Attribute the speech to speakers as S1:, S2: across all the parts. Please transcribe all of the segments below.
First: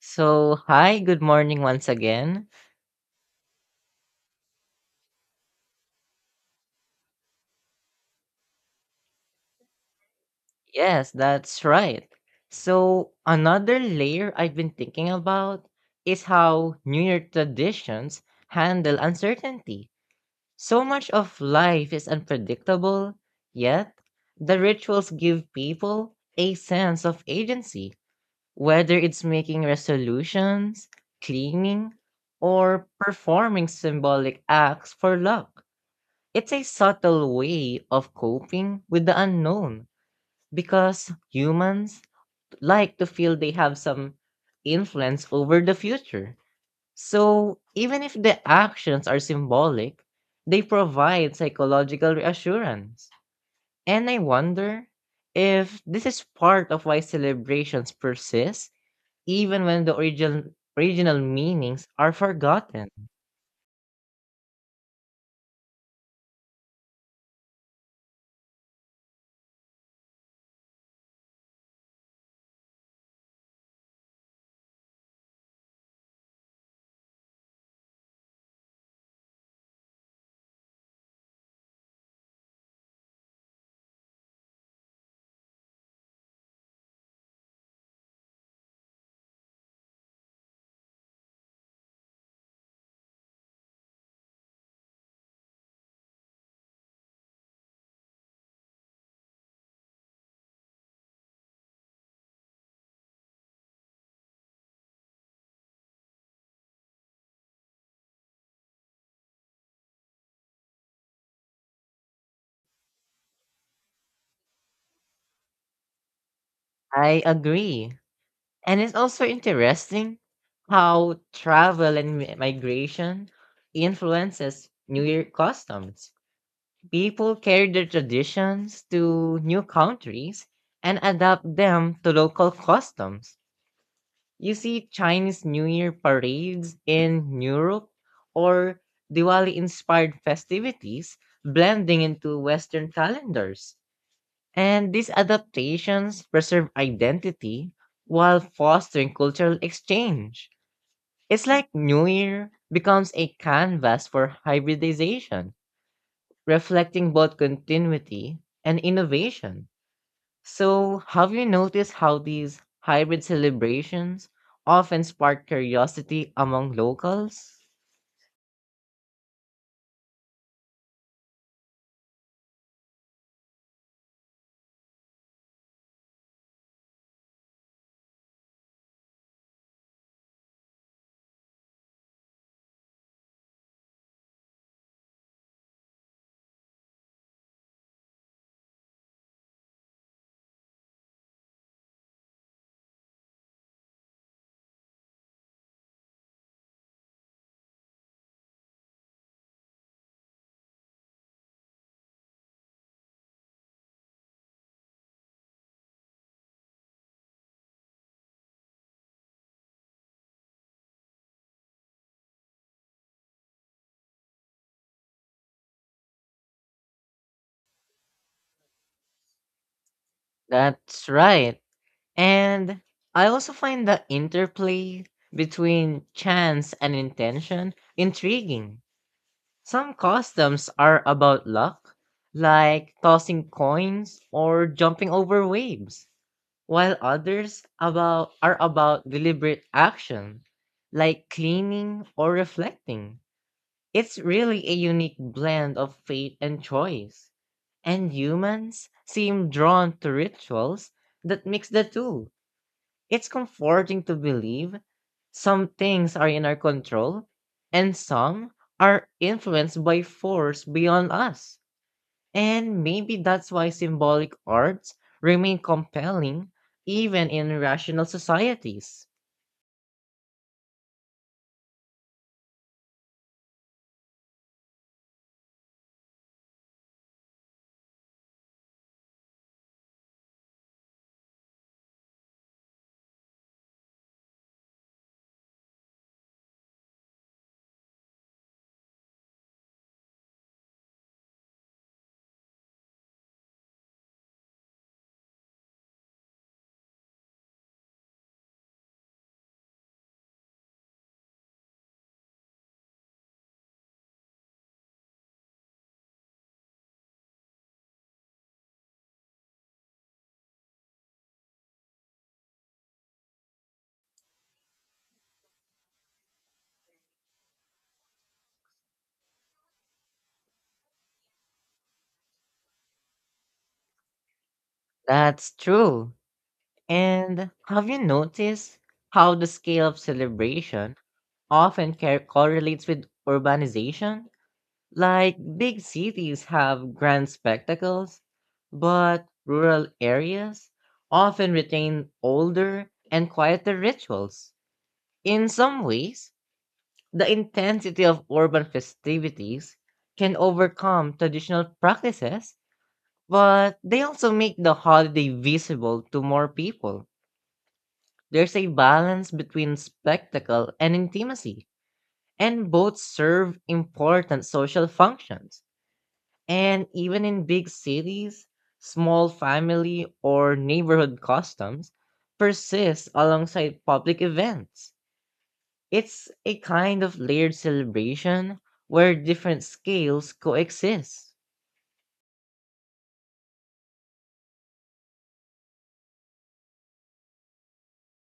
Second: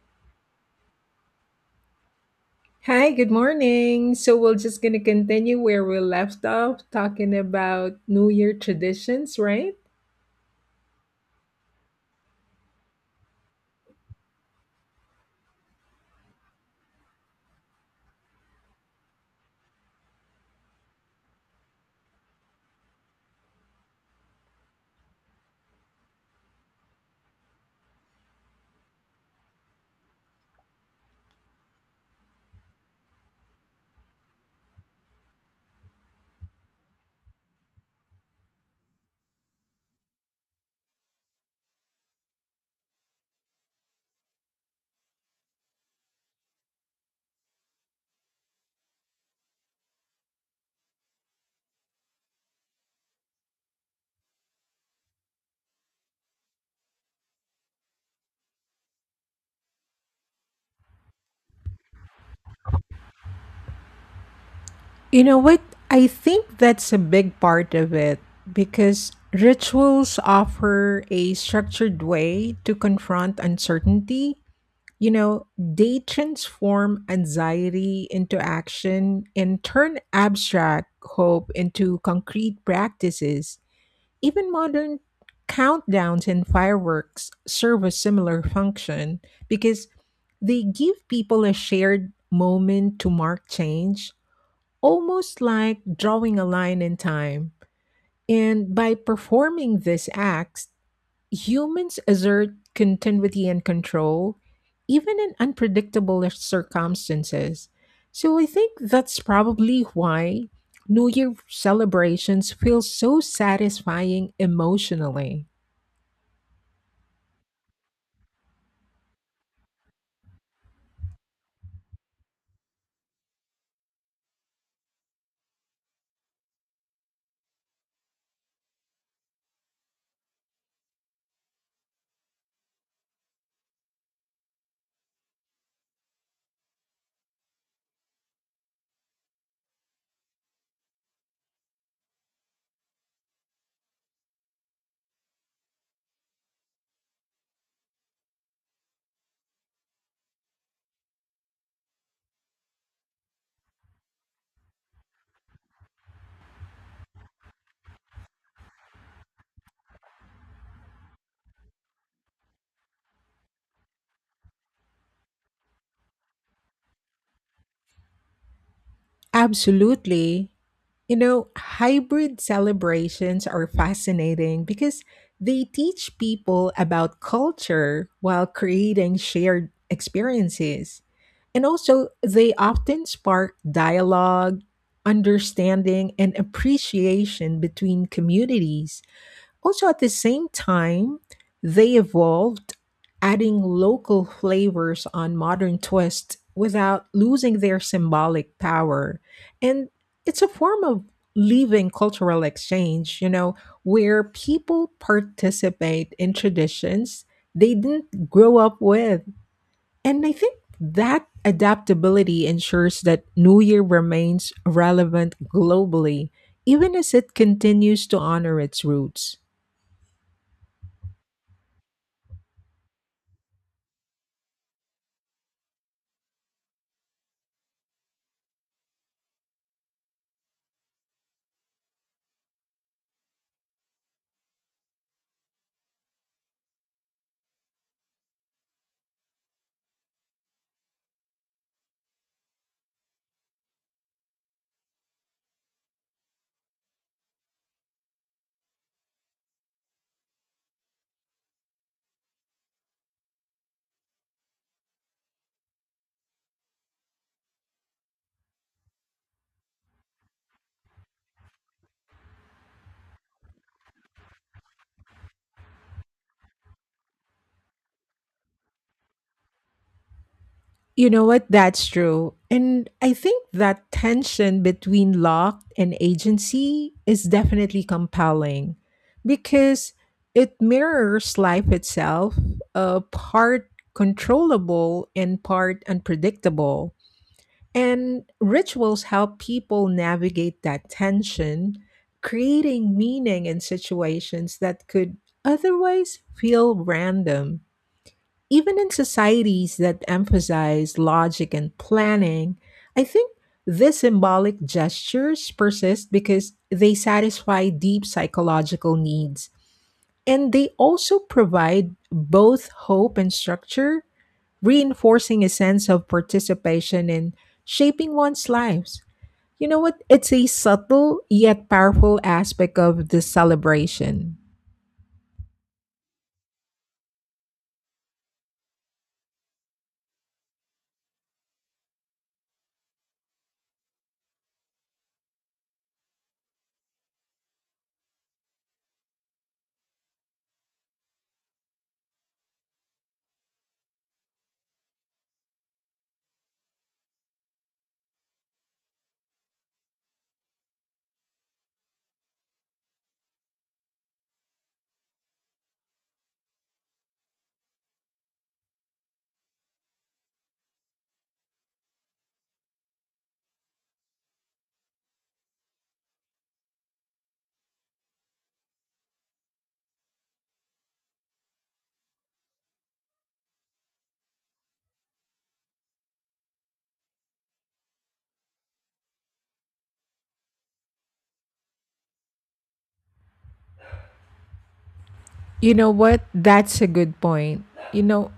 S1: So, hi, good morning once again.
S2: Hi, good morning. So we're just gonna continue where we left off, talking about New Year traditions, right?
S1: Yes, that's right. So, another layer I've been thinking about is how New Year traditions handle uncertainty. So much of life is unpredictable, yet the rituals give people a sense of agency, whether it's making resolutions, cleaning, or performing symbolic acts for luck. It's a subtle way of coping with the unknown because humans like to feel they have some influence over the future. So, even if the actions are symbolic, they provide psychological reassurance. And I wonder if this is part of why celebrations persist even when the original meanings are forgotten.
S2: You know what? I think that's a big part of it because rituals offer a structured way to confront uncertainty. You know, they transform anxiety into action and turn abstract hope into concrete practices. Even modern countdowns and fireworks serve a similar function because they give people a shared moment to mark change almost like drawing a line in time. And by performing this act, humans assert continuity and control, even in unpredictable circumstances. So I think that's probably why New Year celebrations feel so satisfying emotionally.
S1: I agree. And it's also interesting how travel and migration influences New Year customs. People carry their traditions to new countries and adapt them to local customs. You see Chinese New Year parades in Europe or Diwali inspired festivities blending into Western calendars. And these adaptations preserve identity while fostering cultural exchange. It's like New Year becomes a canvas for hybridization, reflecting both continuity and innovation. So, have you noticed how these hybrid celebrations often spark curiosity among locals?
S2: Absolutely. You know, hybrid celebrations are fascinating because they teach people about culture while creating shared experiences. And also, they often spark dialogue, understanding, and appreciation between communities. Also, at the same time, they evolved, adding local flavors on modern twists without losing their symbolic power. And it's a form of living cultural exchange, you know, where people participate in traditions they didn't grow up with. And I think that adaptability ensures that New Year remains relevant globally, even as it continues to honor its roots.
S1: That's right. And I also find the interplay between chance and intention intriguing. Some customs are about luck, like tossing coins or jumping over waves, while others about are about deliberate action, like cleaning or reflecting. It's really a unique blend of fate and choice, and humans seem drawn to rituals that mix the two. It's comforting to believe some things are in our control and some are influenced by force beyond us. And maybe that's why symbolic arts remain compelling even in rational societies.
S2: You know what? That's true. And I think that tension between luck and agency is definitely compelling because it mirrors life itself, part controllable and part unpredictable. And rituals help people navigate that tension, creating meaning in situations that could otherwise feel random. Even in societies that emphasize logic and planning, I think these symbolic gestures persist because they satisfy deep psychological needs. And they also provide both hope and structure reinforcing a sense of participation in shaping one's lives. You know what? It's a subtle yet powerful aspect of the celebration.
S1: That's true. And have you noticed how the scale of celebration often correlates with urbanization? Like big cities have grand spectacles, but rural areas often retain older and quieter rituals. In some ways, the intensity of urban festivities can overcome traditional practices, but they also make the holiday visible to more people. There's a balance between spectacle and intimacy, and both serve important social functions. And even in big cities, small family or neighborhood customs persist alongside public events. It's a kind of layered celebration where different scales coexist.
S2: You know what? That's a good point. You know,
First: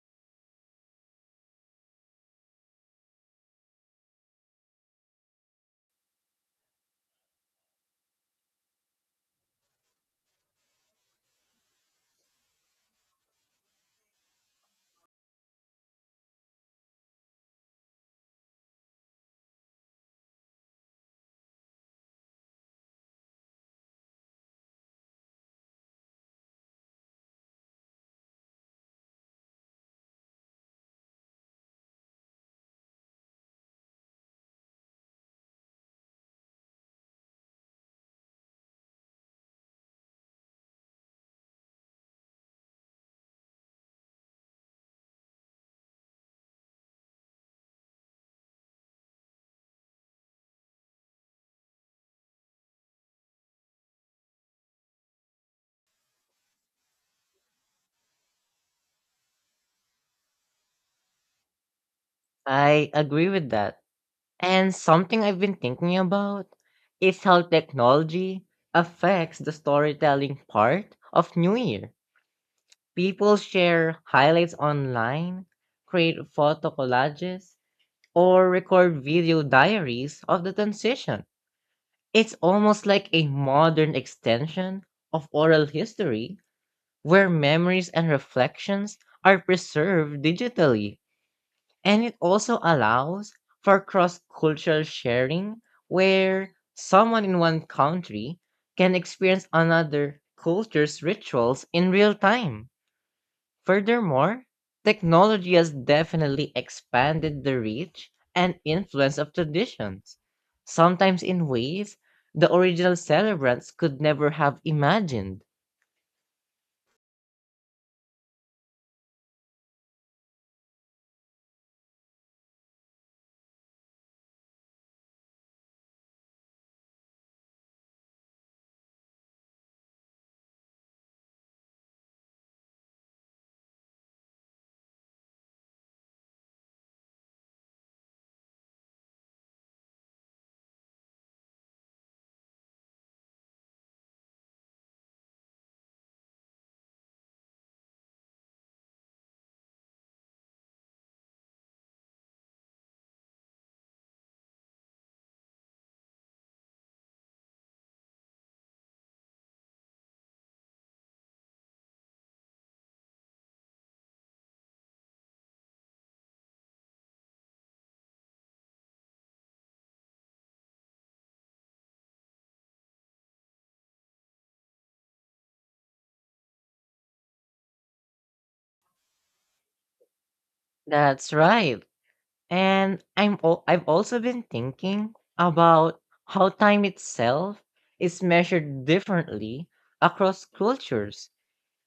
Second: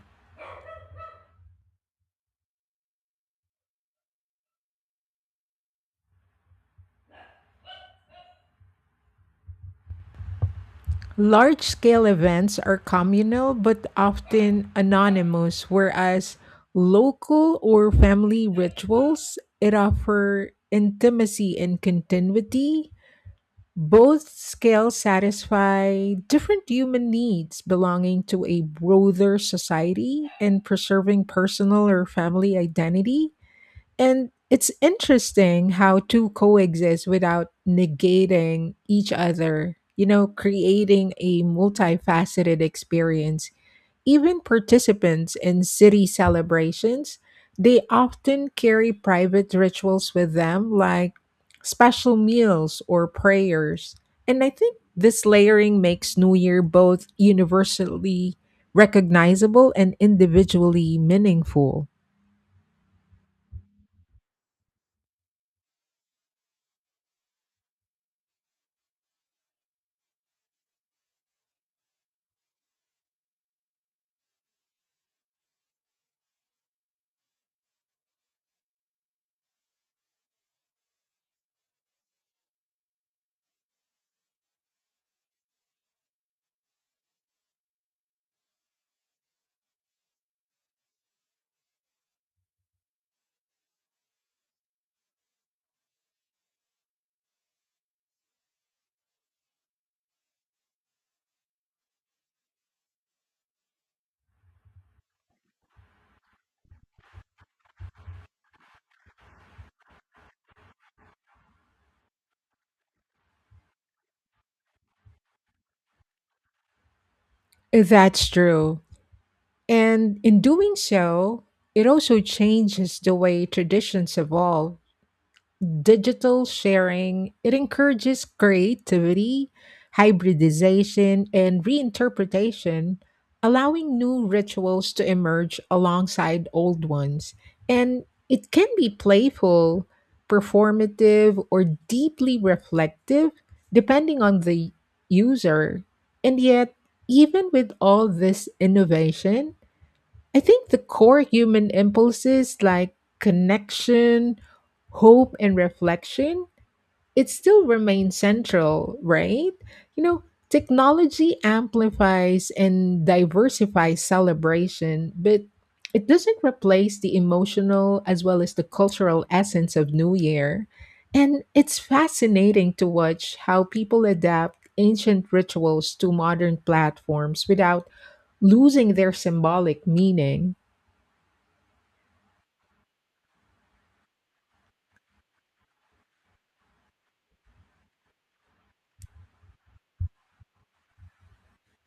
S2: large scale events are communal but often anonymous, whereas local or family rituals it offer intimacy and continuity. Both scales satisfy different human needs belonging to a broader society and preserving personal or family identity. And it's interesting how two coexist without negating each other, you know, creating a multifaceted experience even participants in city celebrations, they often carry private rituals with them like special meals or prayers. And I think this layering makes New Year both universally recognizable and individually meaningful.
S1: I agree with that. And something I've been thinking about is how technology affects the storytelling part of New Year. People share highlights online, create photo collages, or record video diaries of the transition. It's almost like a modern extension of oral history where memories and reflections are preserved digitally. And it also allows for cross cultural sharing where someone in one country can experience another culture's rituals in real time. Furthermore, technology has definitely expanded the reach and influence of traditions, sometimes in ways the original celebrants could never have imagined.
S2: That's true. And in doing so, it also changes the way traditions evolve digital sharing it encourages creativity hybridization and reinterpretation allowing new rituals to emerge alongside old ones and it can be playful performative or deeply reflective depending on the user. And yet even with all this innovation I think the core human impulses like connection, hope, and reflection, it still remains central, right? You know, technology amplifies and diversifies celebration, but it doesn't replace the emotional as well as the cultural essence of New Year. And it's fascinating to watch how people adapt ancient rituals to modern platforms without losing their symbolic meaning.
S1: That's right. And I've also been thinking about how time itself is measured differently across cultures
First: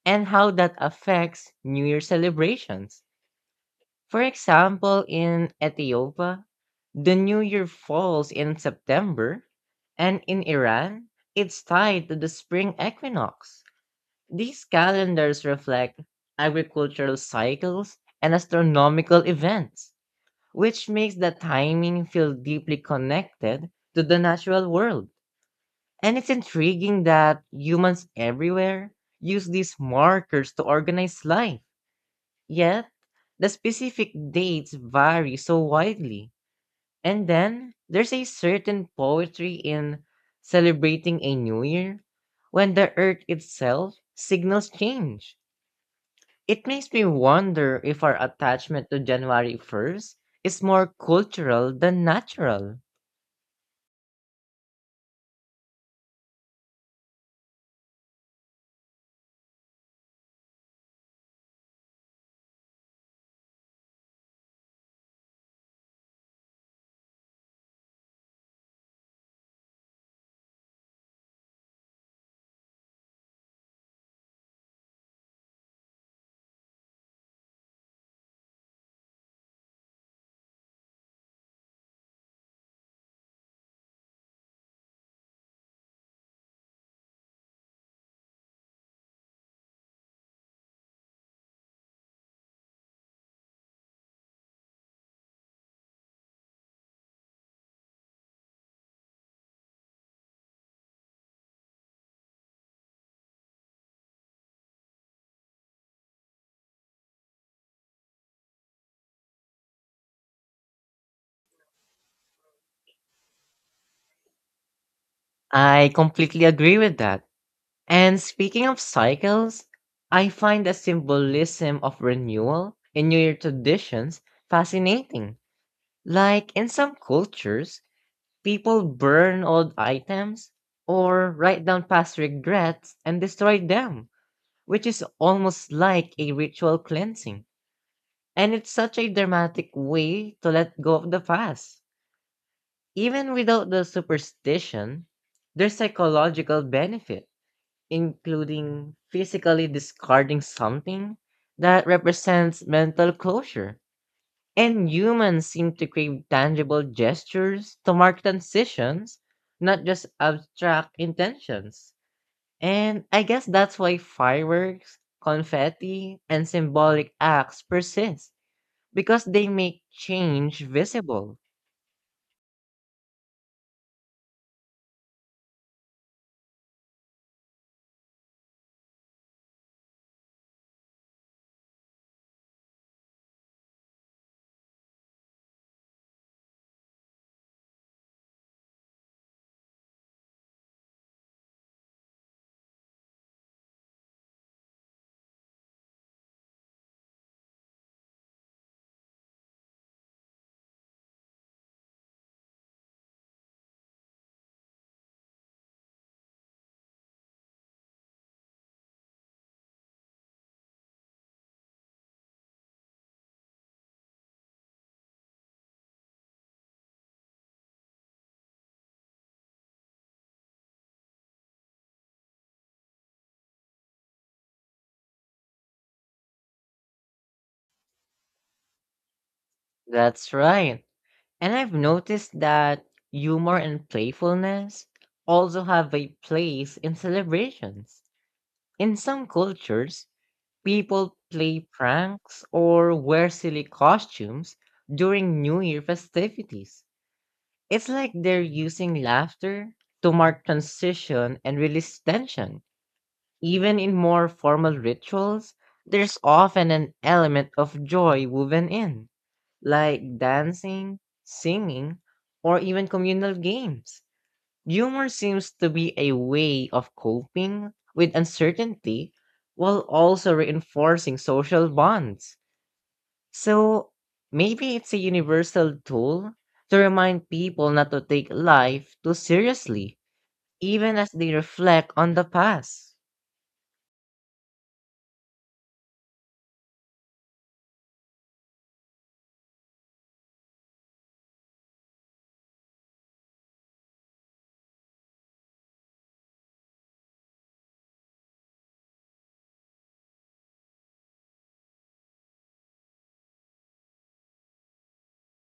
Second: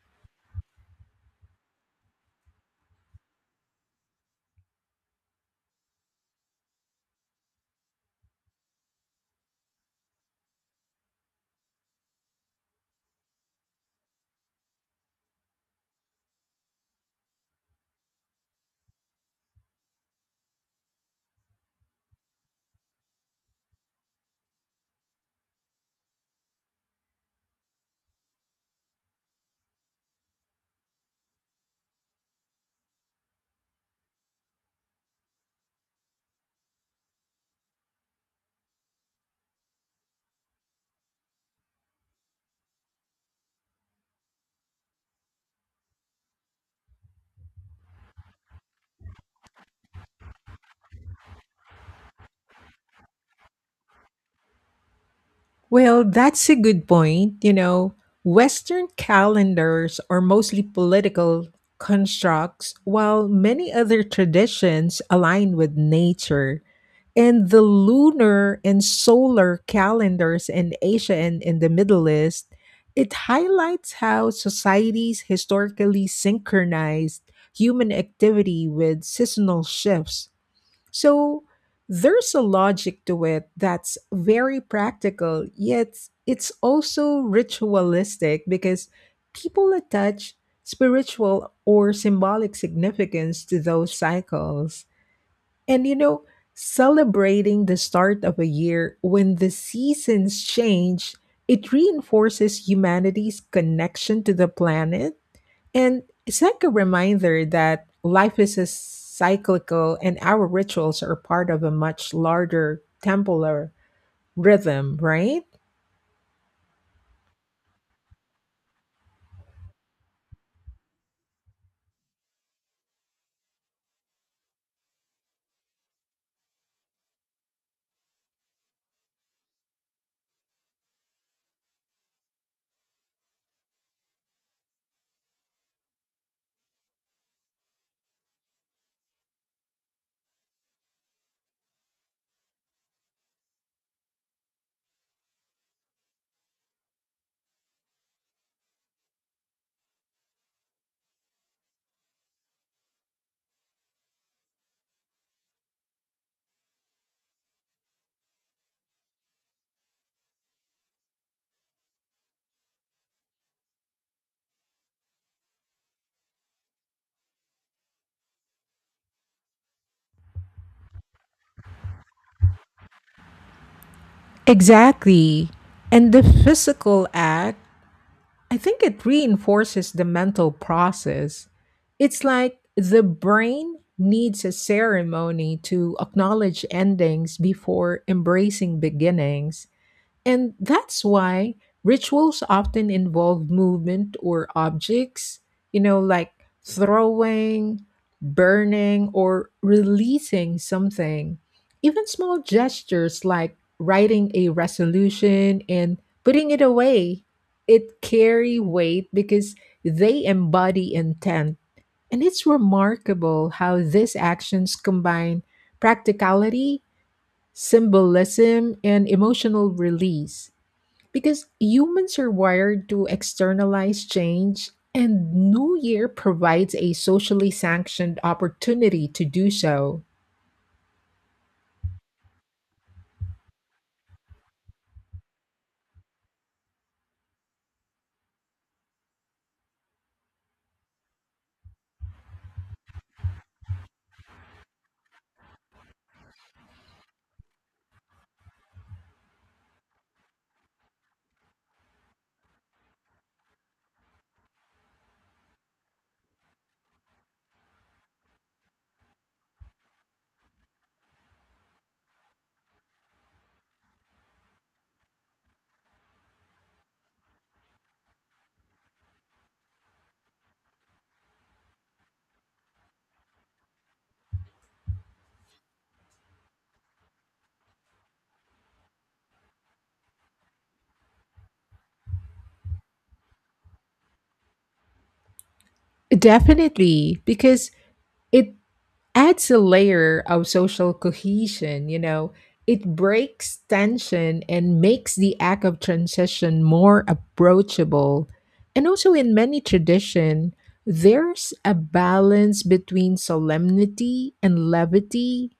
S1: and how that affects New Year celebrations. For example, in Ethiopia, the New Year falls in September, and in Iran, it's tied to the spring equinox. These calendars reflect agricultural cycles and astronomical events, which makes the timing feel deeply connected to the natural world. And it's intriguing that humans everywhere use these markers to organize life. Yet, the specific dates vary so widely. And then there's a certain poetry in celebrating a new year when the earth itself signals change. It makes me wonder if our attachment to January 1st is more cultural than natural.
S2: Well, that's a good point. You know, Western calendars are mostly political constructs, while many other traditions align with nature. And the lunar and solar calendars in Asia and in the Middle East, it highlights how societies historically synchronized human activity with seasonal shifts. So there's a logic to it that's very practical, yet it's also ritualistic because people attach spiritual or symbolic significance to those cycles. And you know, celebrating the start of a year when the seasons change, it reinforces humanity's connection to the planet and it's like a reminder that life is a cyclical and our rituals are part of a much larger temporal rhythm, right?
S1: I completely agree with that. And speaking of cycles, I find the symbolism of renewal in New Year traditions fascinating. Like in some cultures, people burn old items or write down past regrets and destroy them, which is almost like a ritual cleansing. And it's such a dramatic way to let go of the past. Even without the superstition, there's psychological benefit, including physically discarding something that represents mental closure. And humans seem to crave tangible gestures to mark transitions, not just abstract intentions. And I guess that's why fireworks, confetti, and symbolic acts persist, because they make change visible.
S2: Exactly. And the physical act, I think it reinforces the mental process. It's like the brain needs a ceremony to acknowledge endings before embracing beginnings. And that's why rituals often involve movement or objects, you know, like throwing, burning, or releasing something. Even small gestures like writing a resolution and putting it away, it carry weight because they embody intent. And it's remarkable how these actions combine practicality, symbolism, and emotional release. Because humans are wired to externalize change, and New Year provides a socially sanctioned opportunity to do so.
S1: That's right. And I've noticed that humor and playfulness also have a place in celebrations. In some cultures, people play pranks or wear silly costumes during New Year festivities. It's like they're using laughter to mark transition and release tension. Even in more formal rituals, there's often an element of joy woven in, like dancing, singing, or even communal games. Humor seems to be a way of coping with uncertainty while also reinforcing social bonds. So maybe it's a universal tool to remind people not to take life too seriously, even as they reflect on the past.
S2: Definitely, because it adds a layer of social cohesion, you know. It breaks tension and makes the act of transition more approachable. And also, in many tradition, there's a balance between solemnity and levity.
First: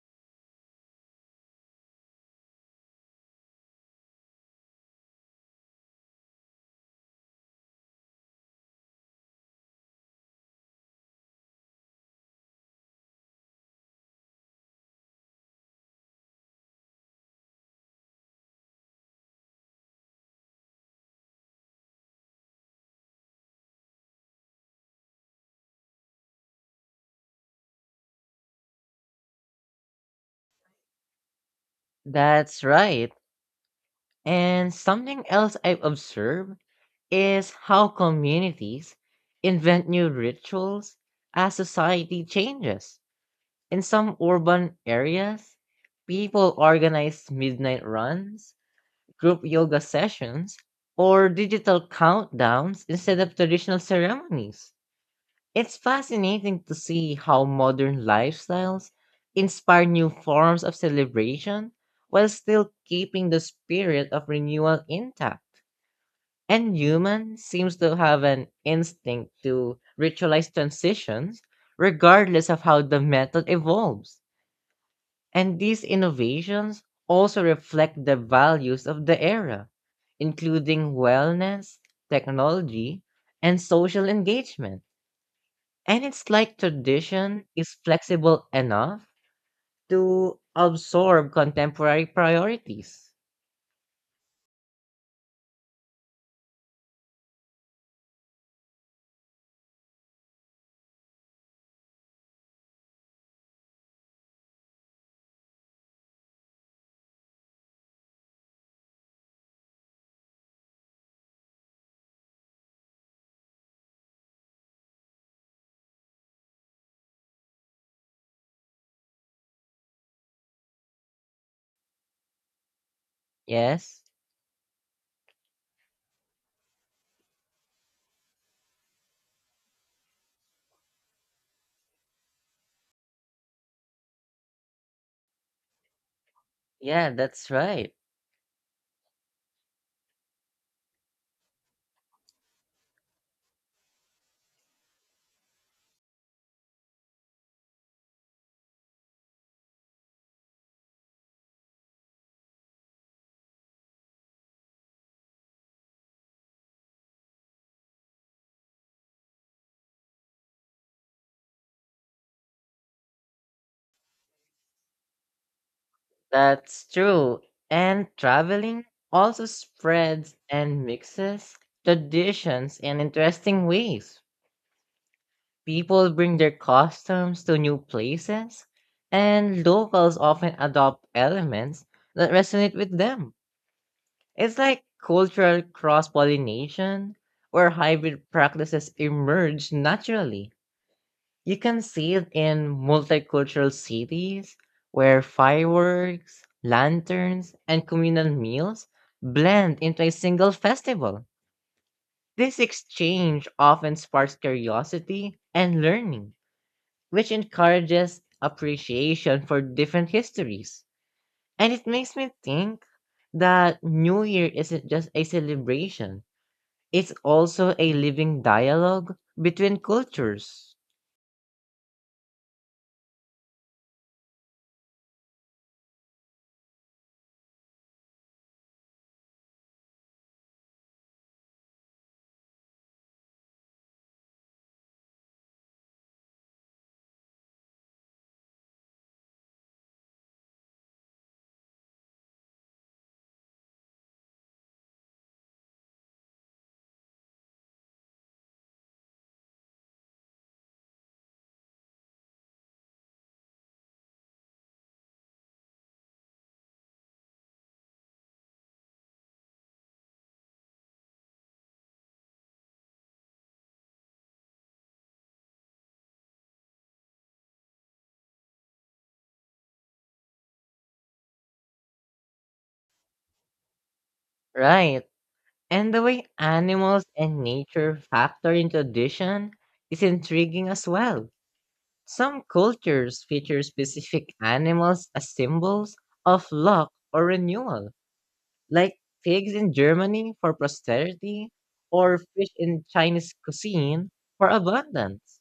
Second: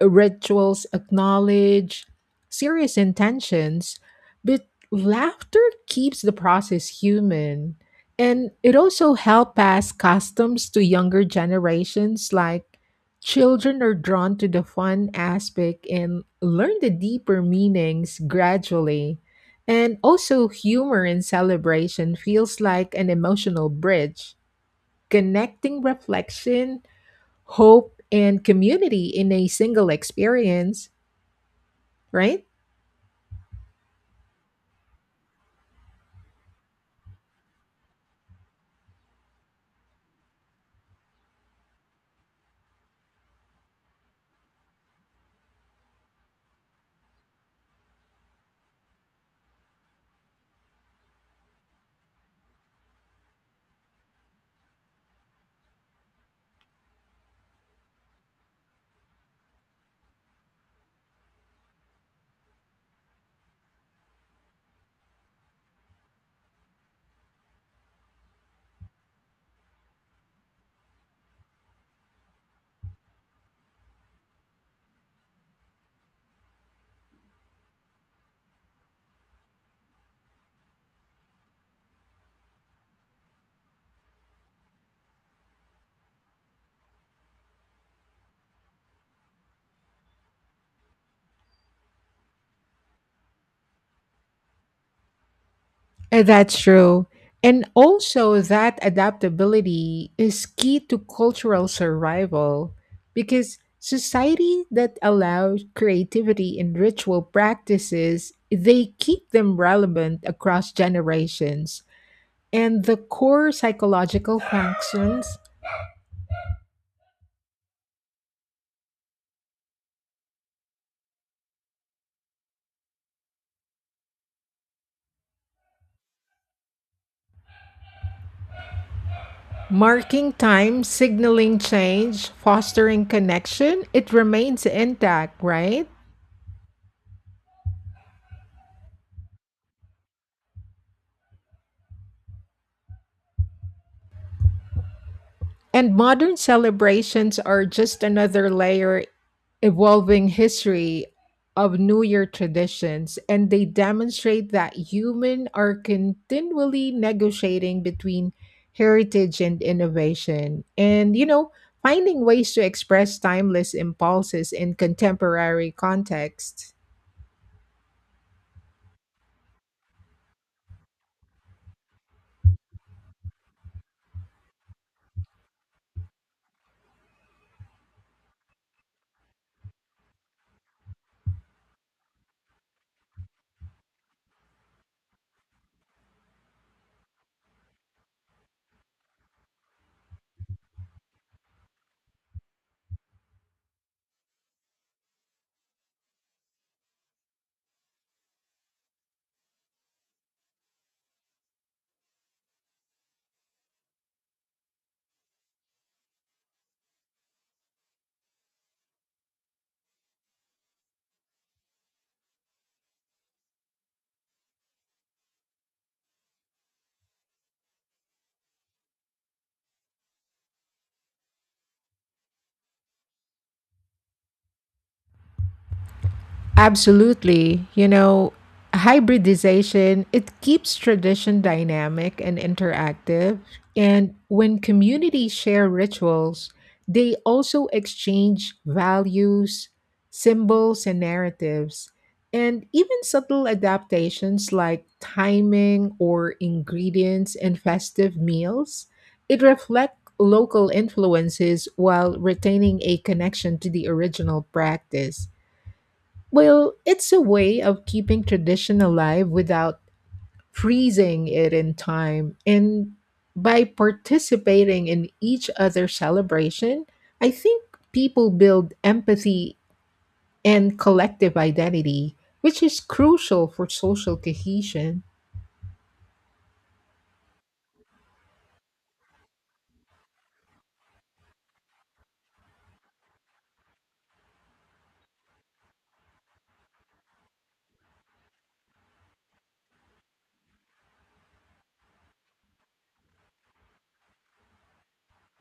S2: Rituals acknowledge serious intentions, but laughter keeps the process human. And it also helps pass customs to younger generations, like children are drawn to the fun aspect and learn the deeper meanings gradually. And also, humor in celebration feels like an emotional bridge, connecting reflection hope and community in a single experience, right?
S1: That's right. And something else I've observed is how communities invent new rituals as society changes. In some urban areas, people organize midnight runs, group yoga sessions, or digital countdowns instead of traditional ceremonies. It's fascinating to see how modern lifestyles inspire new forms of celebration while still keeping the spirit of renewal intact. And human seems to have an instinct to ritualize transitions regardless of how the method evolves. And these innovations also reflect the values of the era, including wellness, technology, and social engagement. And it's like tradition is flexible enough to absorb contemporary priorities.
S2: That's true. And also, that adaptability is key to cultural survival because society that allows creativity in ritual practices, they keep them relevant across generations. And the core psychological functions,
S1: Yes?
S2: marking time, signaling change, fostering connection, it remains intact, right?
S1: Yeah, that's right.
S2: And modern celebrations are just another layer evolving history of New Year traditions, and they demonstrate that humans are continually negotiating between heritage and innovation, and you know, finding ways to express timeless impulses in contemporary contexts.
S1: That's true. And traveling also spreads and mixes traditions in interesting ways. People bring their customs to new places, and locals often adopt elements that resonate with them. It's like cultural cross pollination, where hybrid practices emerge naturally. You can see it in multicultural cities, where fireworks, lanterns, and communal meals blend into a single festival. This exchange often sparks curiosity and learning, which encourages appreciation for different histories. And it makes me think that New Year isn't just a celebration, it's also a living dialogue between cultures.
S2: Absolutely. You know, hybridization, it keeps tradition dynamic and interactive. And when communities share rituals, they also exchange values, symbols, and narratives. And even subtle adaptations like timing or ingredients in festive meals, it reflect local influences while retaining a connection to the original practice. Well, it's a way of keeping tradition alive without freezing it in time. And by participating in each other's celebration, I think people build empathy and collective identity, which is crucial for social cohesion.
S1: Right. And the way animals and nature factor into tradition is intriguing as well. Some cultures feature specific animals as symbols of luck or renewal, like pigs in Germany for posterity or fish in Chinese cuisine for abundance.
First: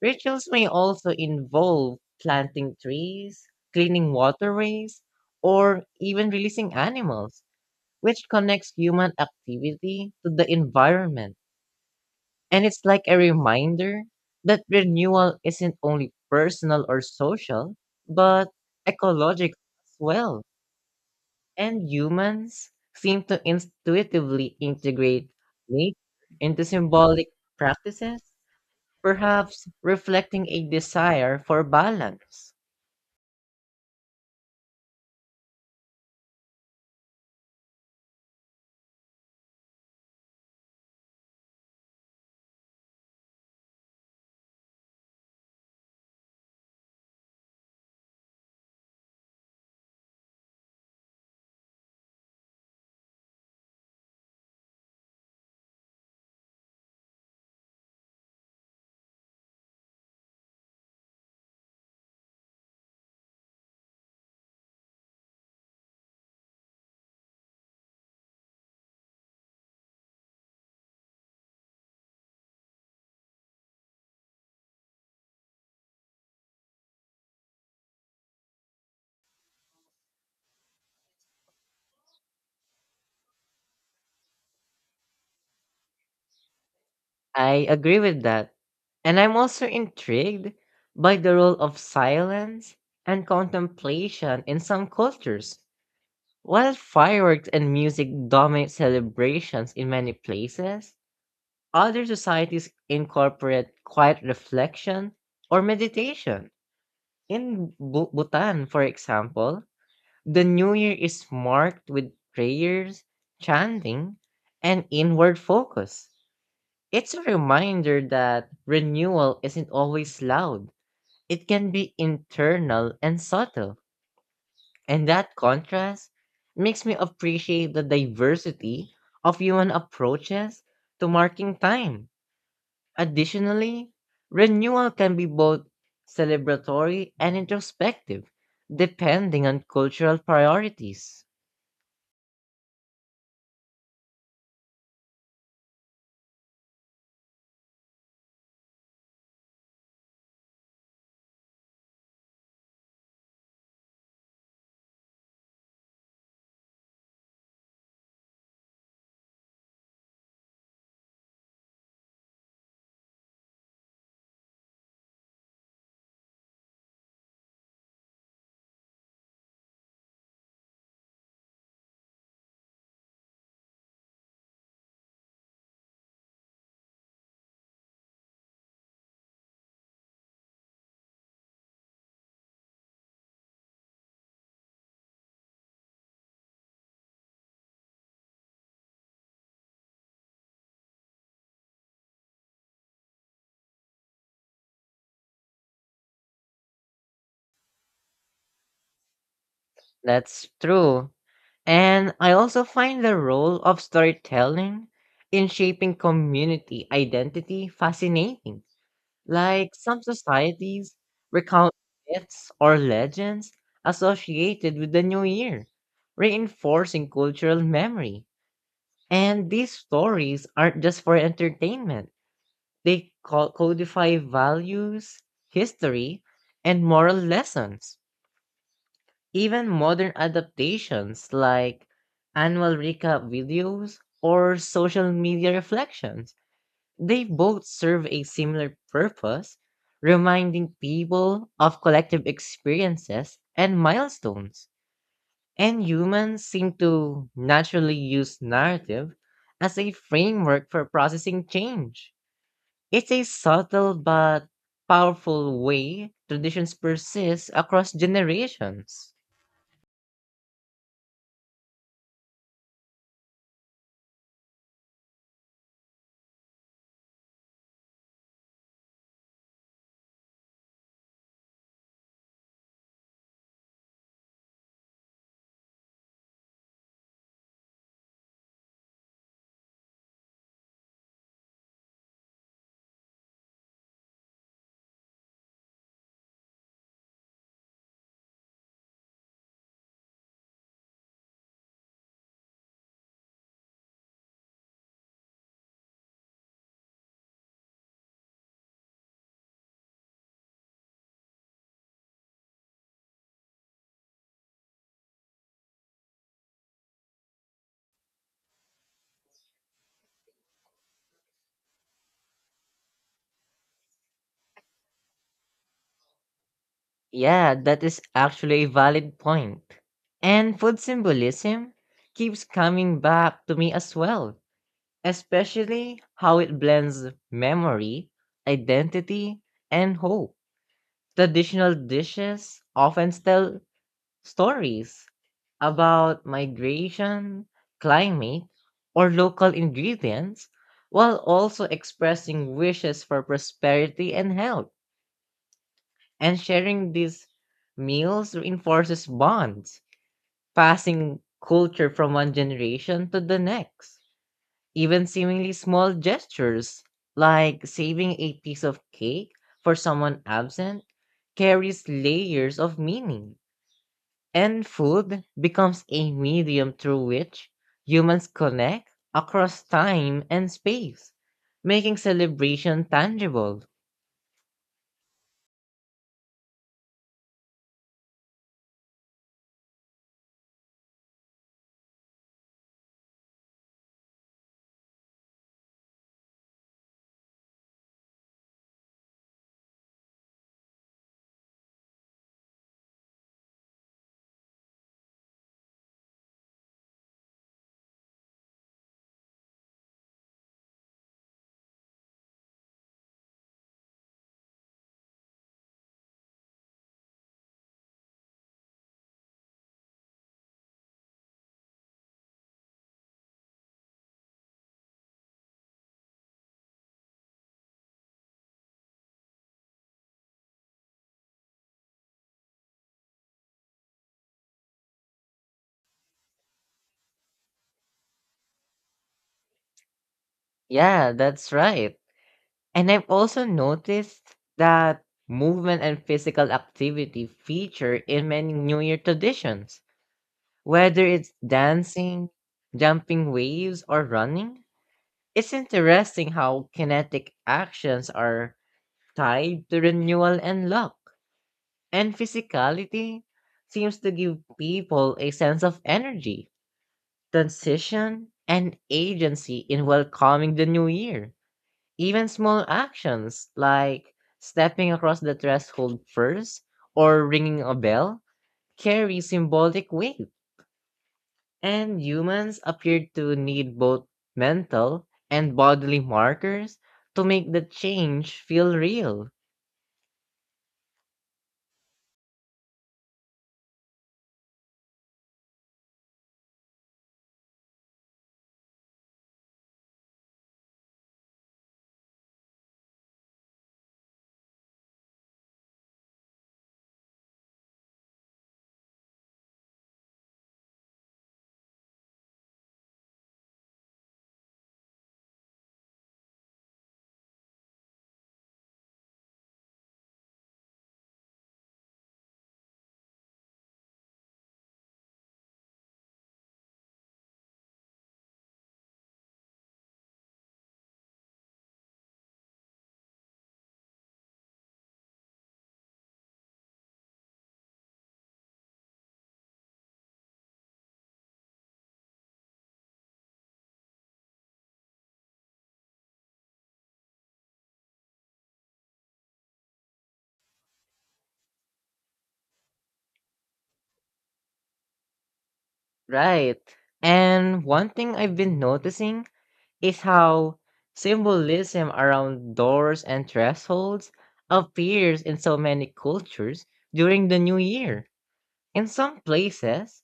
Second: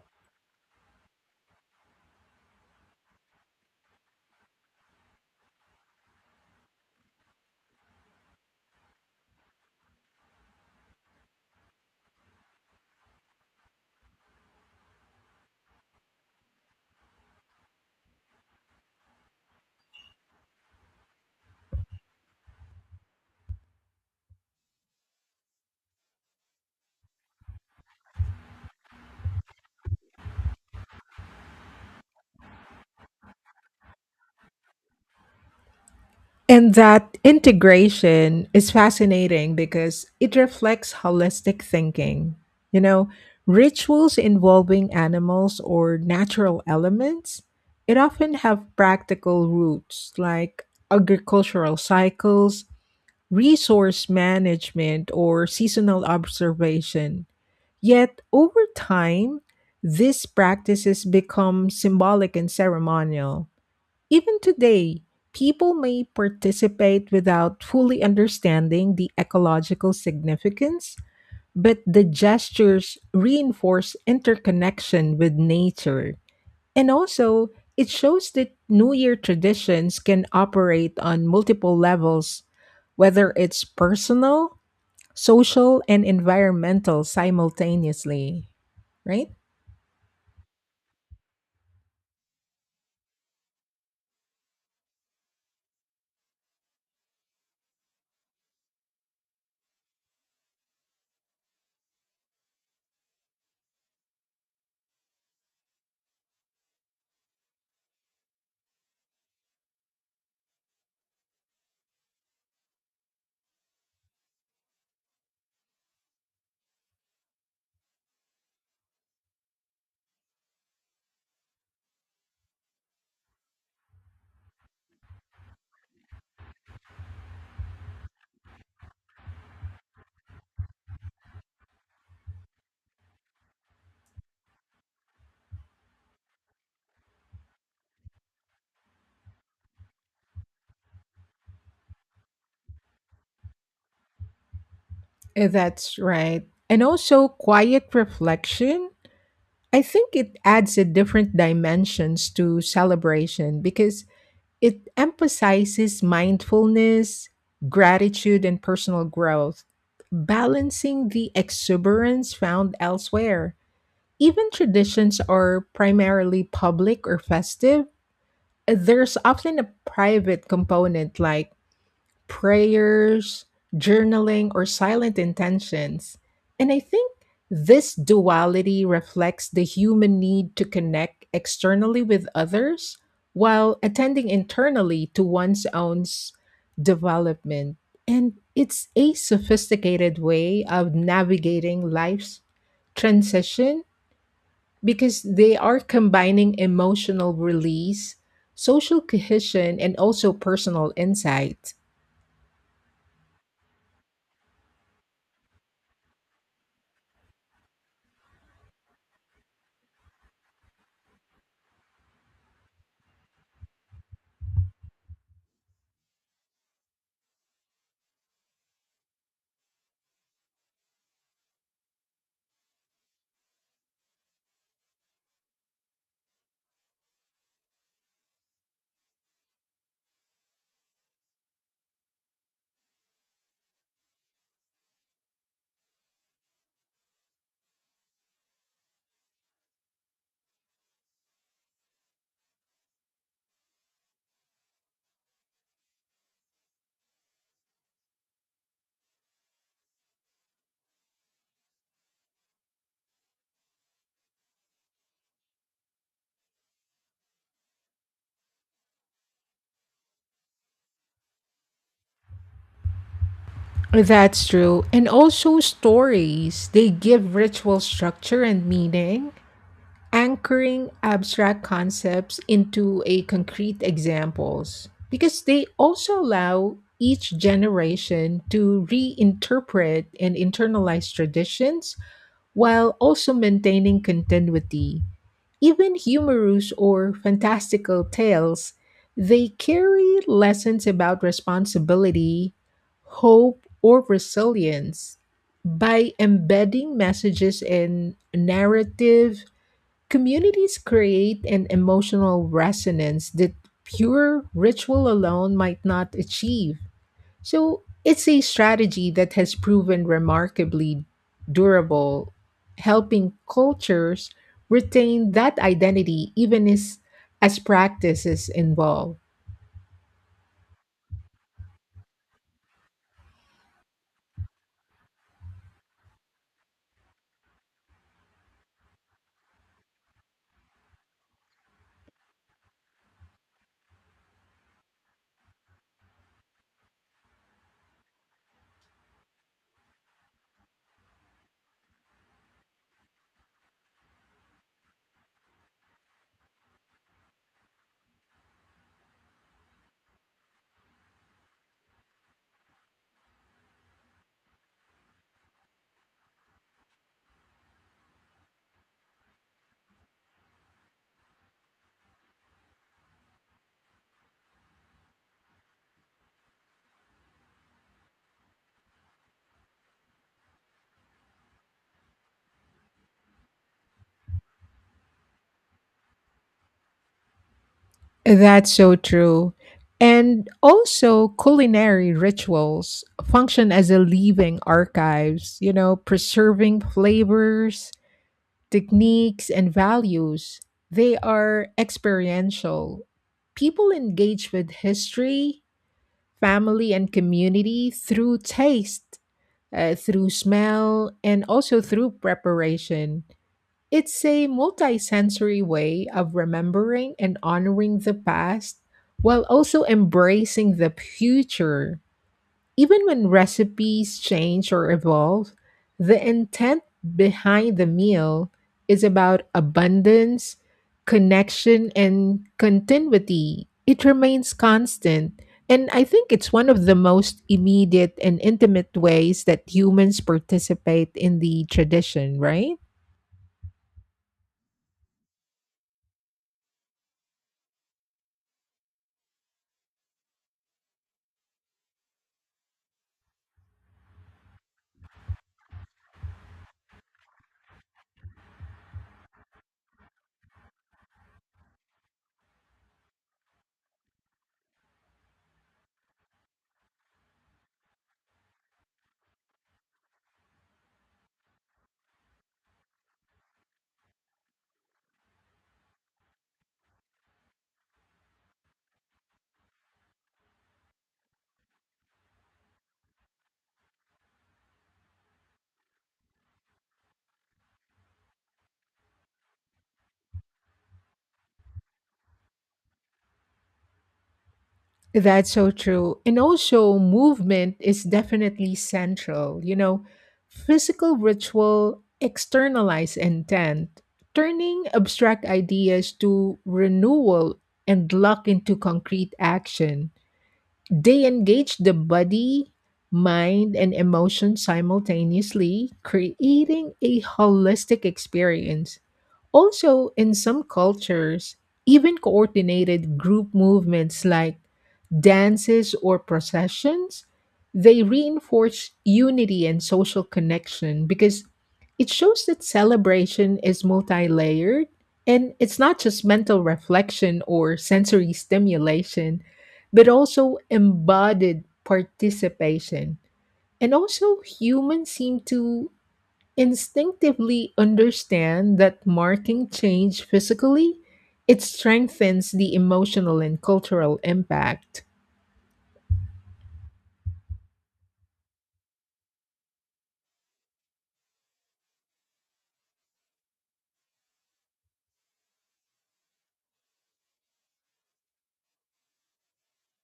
S1: Rituals may also involve planting trees, cleaning waterways, or even releasing animals, which connects human activity to the environment. And it's like a reminder that renewal isn't only personal or social, but ecological as well, and humans seem to intuitively integrate nature into symbolic practices, perhaps reflecting a desire for balance.
S2: And that integration is fascinating because it reflects holistic thinking. You know, rituals involving animals or natural elements, it often have practical roots like agricultural cycles, resource management, or seasonal observation. Yet over time, these practices become symbolic and ceremonial even today, people may participate without fully understanding the ecological significance, but the gestures reinforce interconnection with nature. And also, it shows that New Year traditions can operate on multiple levels, whether it's personal, social, and environmental
S1: I agree with
S2: simultaneously
S1: that. And
S2: right?
S1: I'm also intrigued by the role of silence and contemplation in some cultures. While fireworks and music dominate celebrations in many places, other societies incorporate quiet reflection or meditation. In Bu Bhutan, for example, the New Year is marked with prayers, chanting, and inward focus. It's a reminder that renewal isn't always loud, it can be internal and subtle. And that contrast makes me appreciate the diversity of human approaches to marking time. Additionally, renewal can be both celebratory and introspective, depending on cultural priorities.
S2: That's right. And also quiet reflection I think it adds a different dimensions to celebration because it emphasizes mindfulness, gratitude, and personal growth, balancing the exuberance found elsewhere. Even traditions are primarily public or festive. There's often a private component like prayers, journaling, or silent intentions. And I think this duality reflects the human need to connect externally with others while attending internally to one's own development. And it's a sophisticated way of navigating life's transition because they are combining emotional release, social cohesion, and also
S1: That's
S2: personal
S1: true.
S2: insight.
S1: And I also find the role of storytelling in shaping community identity fascinating. Like some societies recount myths or legends associated with the new year, reinforcing cultural memory. And these stories aren't just for entertainment. They codify values, history, and moral lessons. Even modern adaptations like annual recap videos or social media reflections, they both serve a similar purpose, reminding people of collective experiences and milestones. And humans seem to naturally use narrative as a framework for processing change. It's a subtle but powerful way traditions persist across generations.
S2: That's true. And also stories. They give ritual structure and meaning, anchoring abstract concepts into a concrete examples. Because they also allow each generation to reinterpret and internalize traditions while also maintaining continuity. Even humorous or fantastical tales, they carry lessons about responsibility, hope, or resilience. By embedding messages in narrative, communities create an emotional resonance that pure ritual alone might not achieve. So it's a strategy that has proven remarkably durable, helping cultures retain that identity even
S1: Yeah,
S2: as
S1: that is
S2: practices
S1: actually a
S2: evolve.
S1: valid point. And food symbolism keeps coming back to me as well, especially how it blends memory, identity, and hope. Traditional dishes often tell stories about migration, climate, or local ingredients, while also expressing wishes for prosperity and health. And sharing these meals reinforces bonds, passing culture from one generation to the next. Even seemingly small gestures, like saving a piece of cake for someone absent, carries layers of meaning. And food becomes a medium through which humans connect across time and space, making celebration tangible.
S2: That's so true. And also, culinary rituals function as a living archives, you know, preserving flavors, techniques, and values. They are experiential. People engage with history, family and community through taste, through smell, and also through preparation. It's a multisensory way of remembering and honoring the past while also embracing the future. Even when recipes change or evolve, the intent behind the meal is about abundance, connection, and continuity. It remains constant. And I think it's one of the most immediate and intimate ways that humans
S1: Yeah,
S2: participate in
S1: that's
S2: the
S1: right.
S2: tradition, right?
S1: And I've also noticed that movement and physical activity feature in many New Year traditions, whether it's dancing, jumping waves, or running. It's interesting how kinetic actions are tied to renewal and luck. And physicality seems to give people a sense of energy, transition, and agency in welcoming the new year. Even small actions like stepping across the threshold first or ringing a bell carry symbolic weight. And humans appear to need both mental and bodily markers to make the change feel real.
S2: That's so true. And also, movement is definitely central. You know, physical ritual externalize intent, turning abstract ideas to renewal and luck into concrete action. They engage the body, mind, and emotion simultaneously, creating a holistic experience. Also, in some cultures, even coordinated group movements like dances or processions, they reinforce unity and social connection because it shows that celebration is multi-layered and it's not just mental reflection or sensory stimulation but also embodied participation. And also, humans seem to instinctively understand that marking change physically, it strengthens the emotional and cultural impact.
S1: Right. And one thing I've been noticing is how symbolism around doors and thresholds appears in so many cultures during the new year. In some places,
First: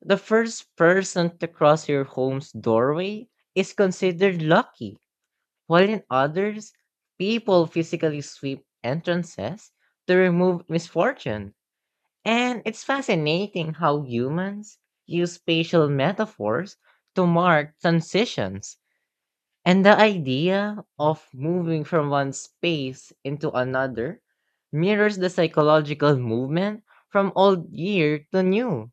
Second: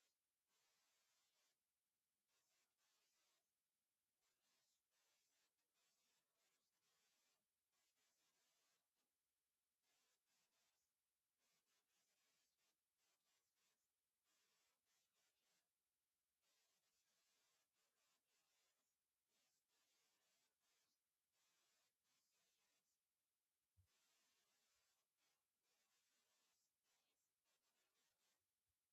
S1: the first person to cross your home's doorway is considered lucky, while in others, people physically sweep entrances to remove misfortune. And it's fascinating how humans use spatial metaphors to mark transitions. And the idea of moving from one space into another mirrors the psychological movement from old year to new.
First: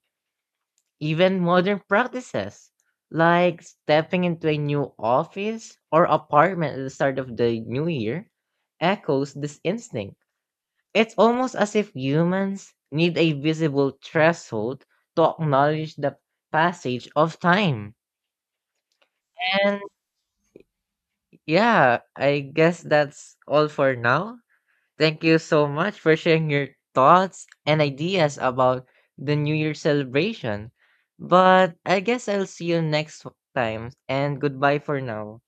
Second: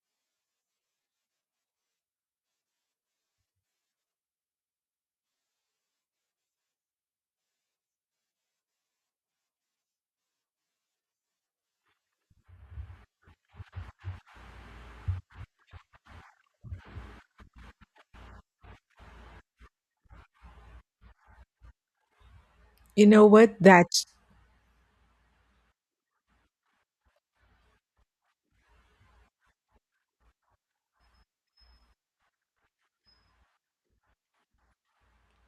S1: Even modern practices, like stepping into a new office or apartment at the start of the new year, echoes this instinct. It's almost as if humans need a visible threshold to acknowledge the passage of time. And yeah, I guess
S2: You know
S1: that's
S2: what?
S1: all for
S2: That's
S1: now. Thank you so much for sharing your thoughts and ideas about the New Year celebration. But I guess I'll see you next time, and goodbye for now.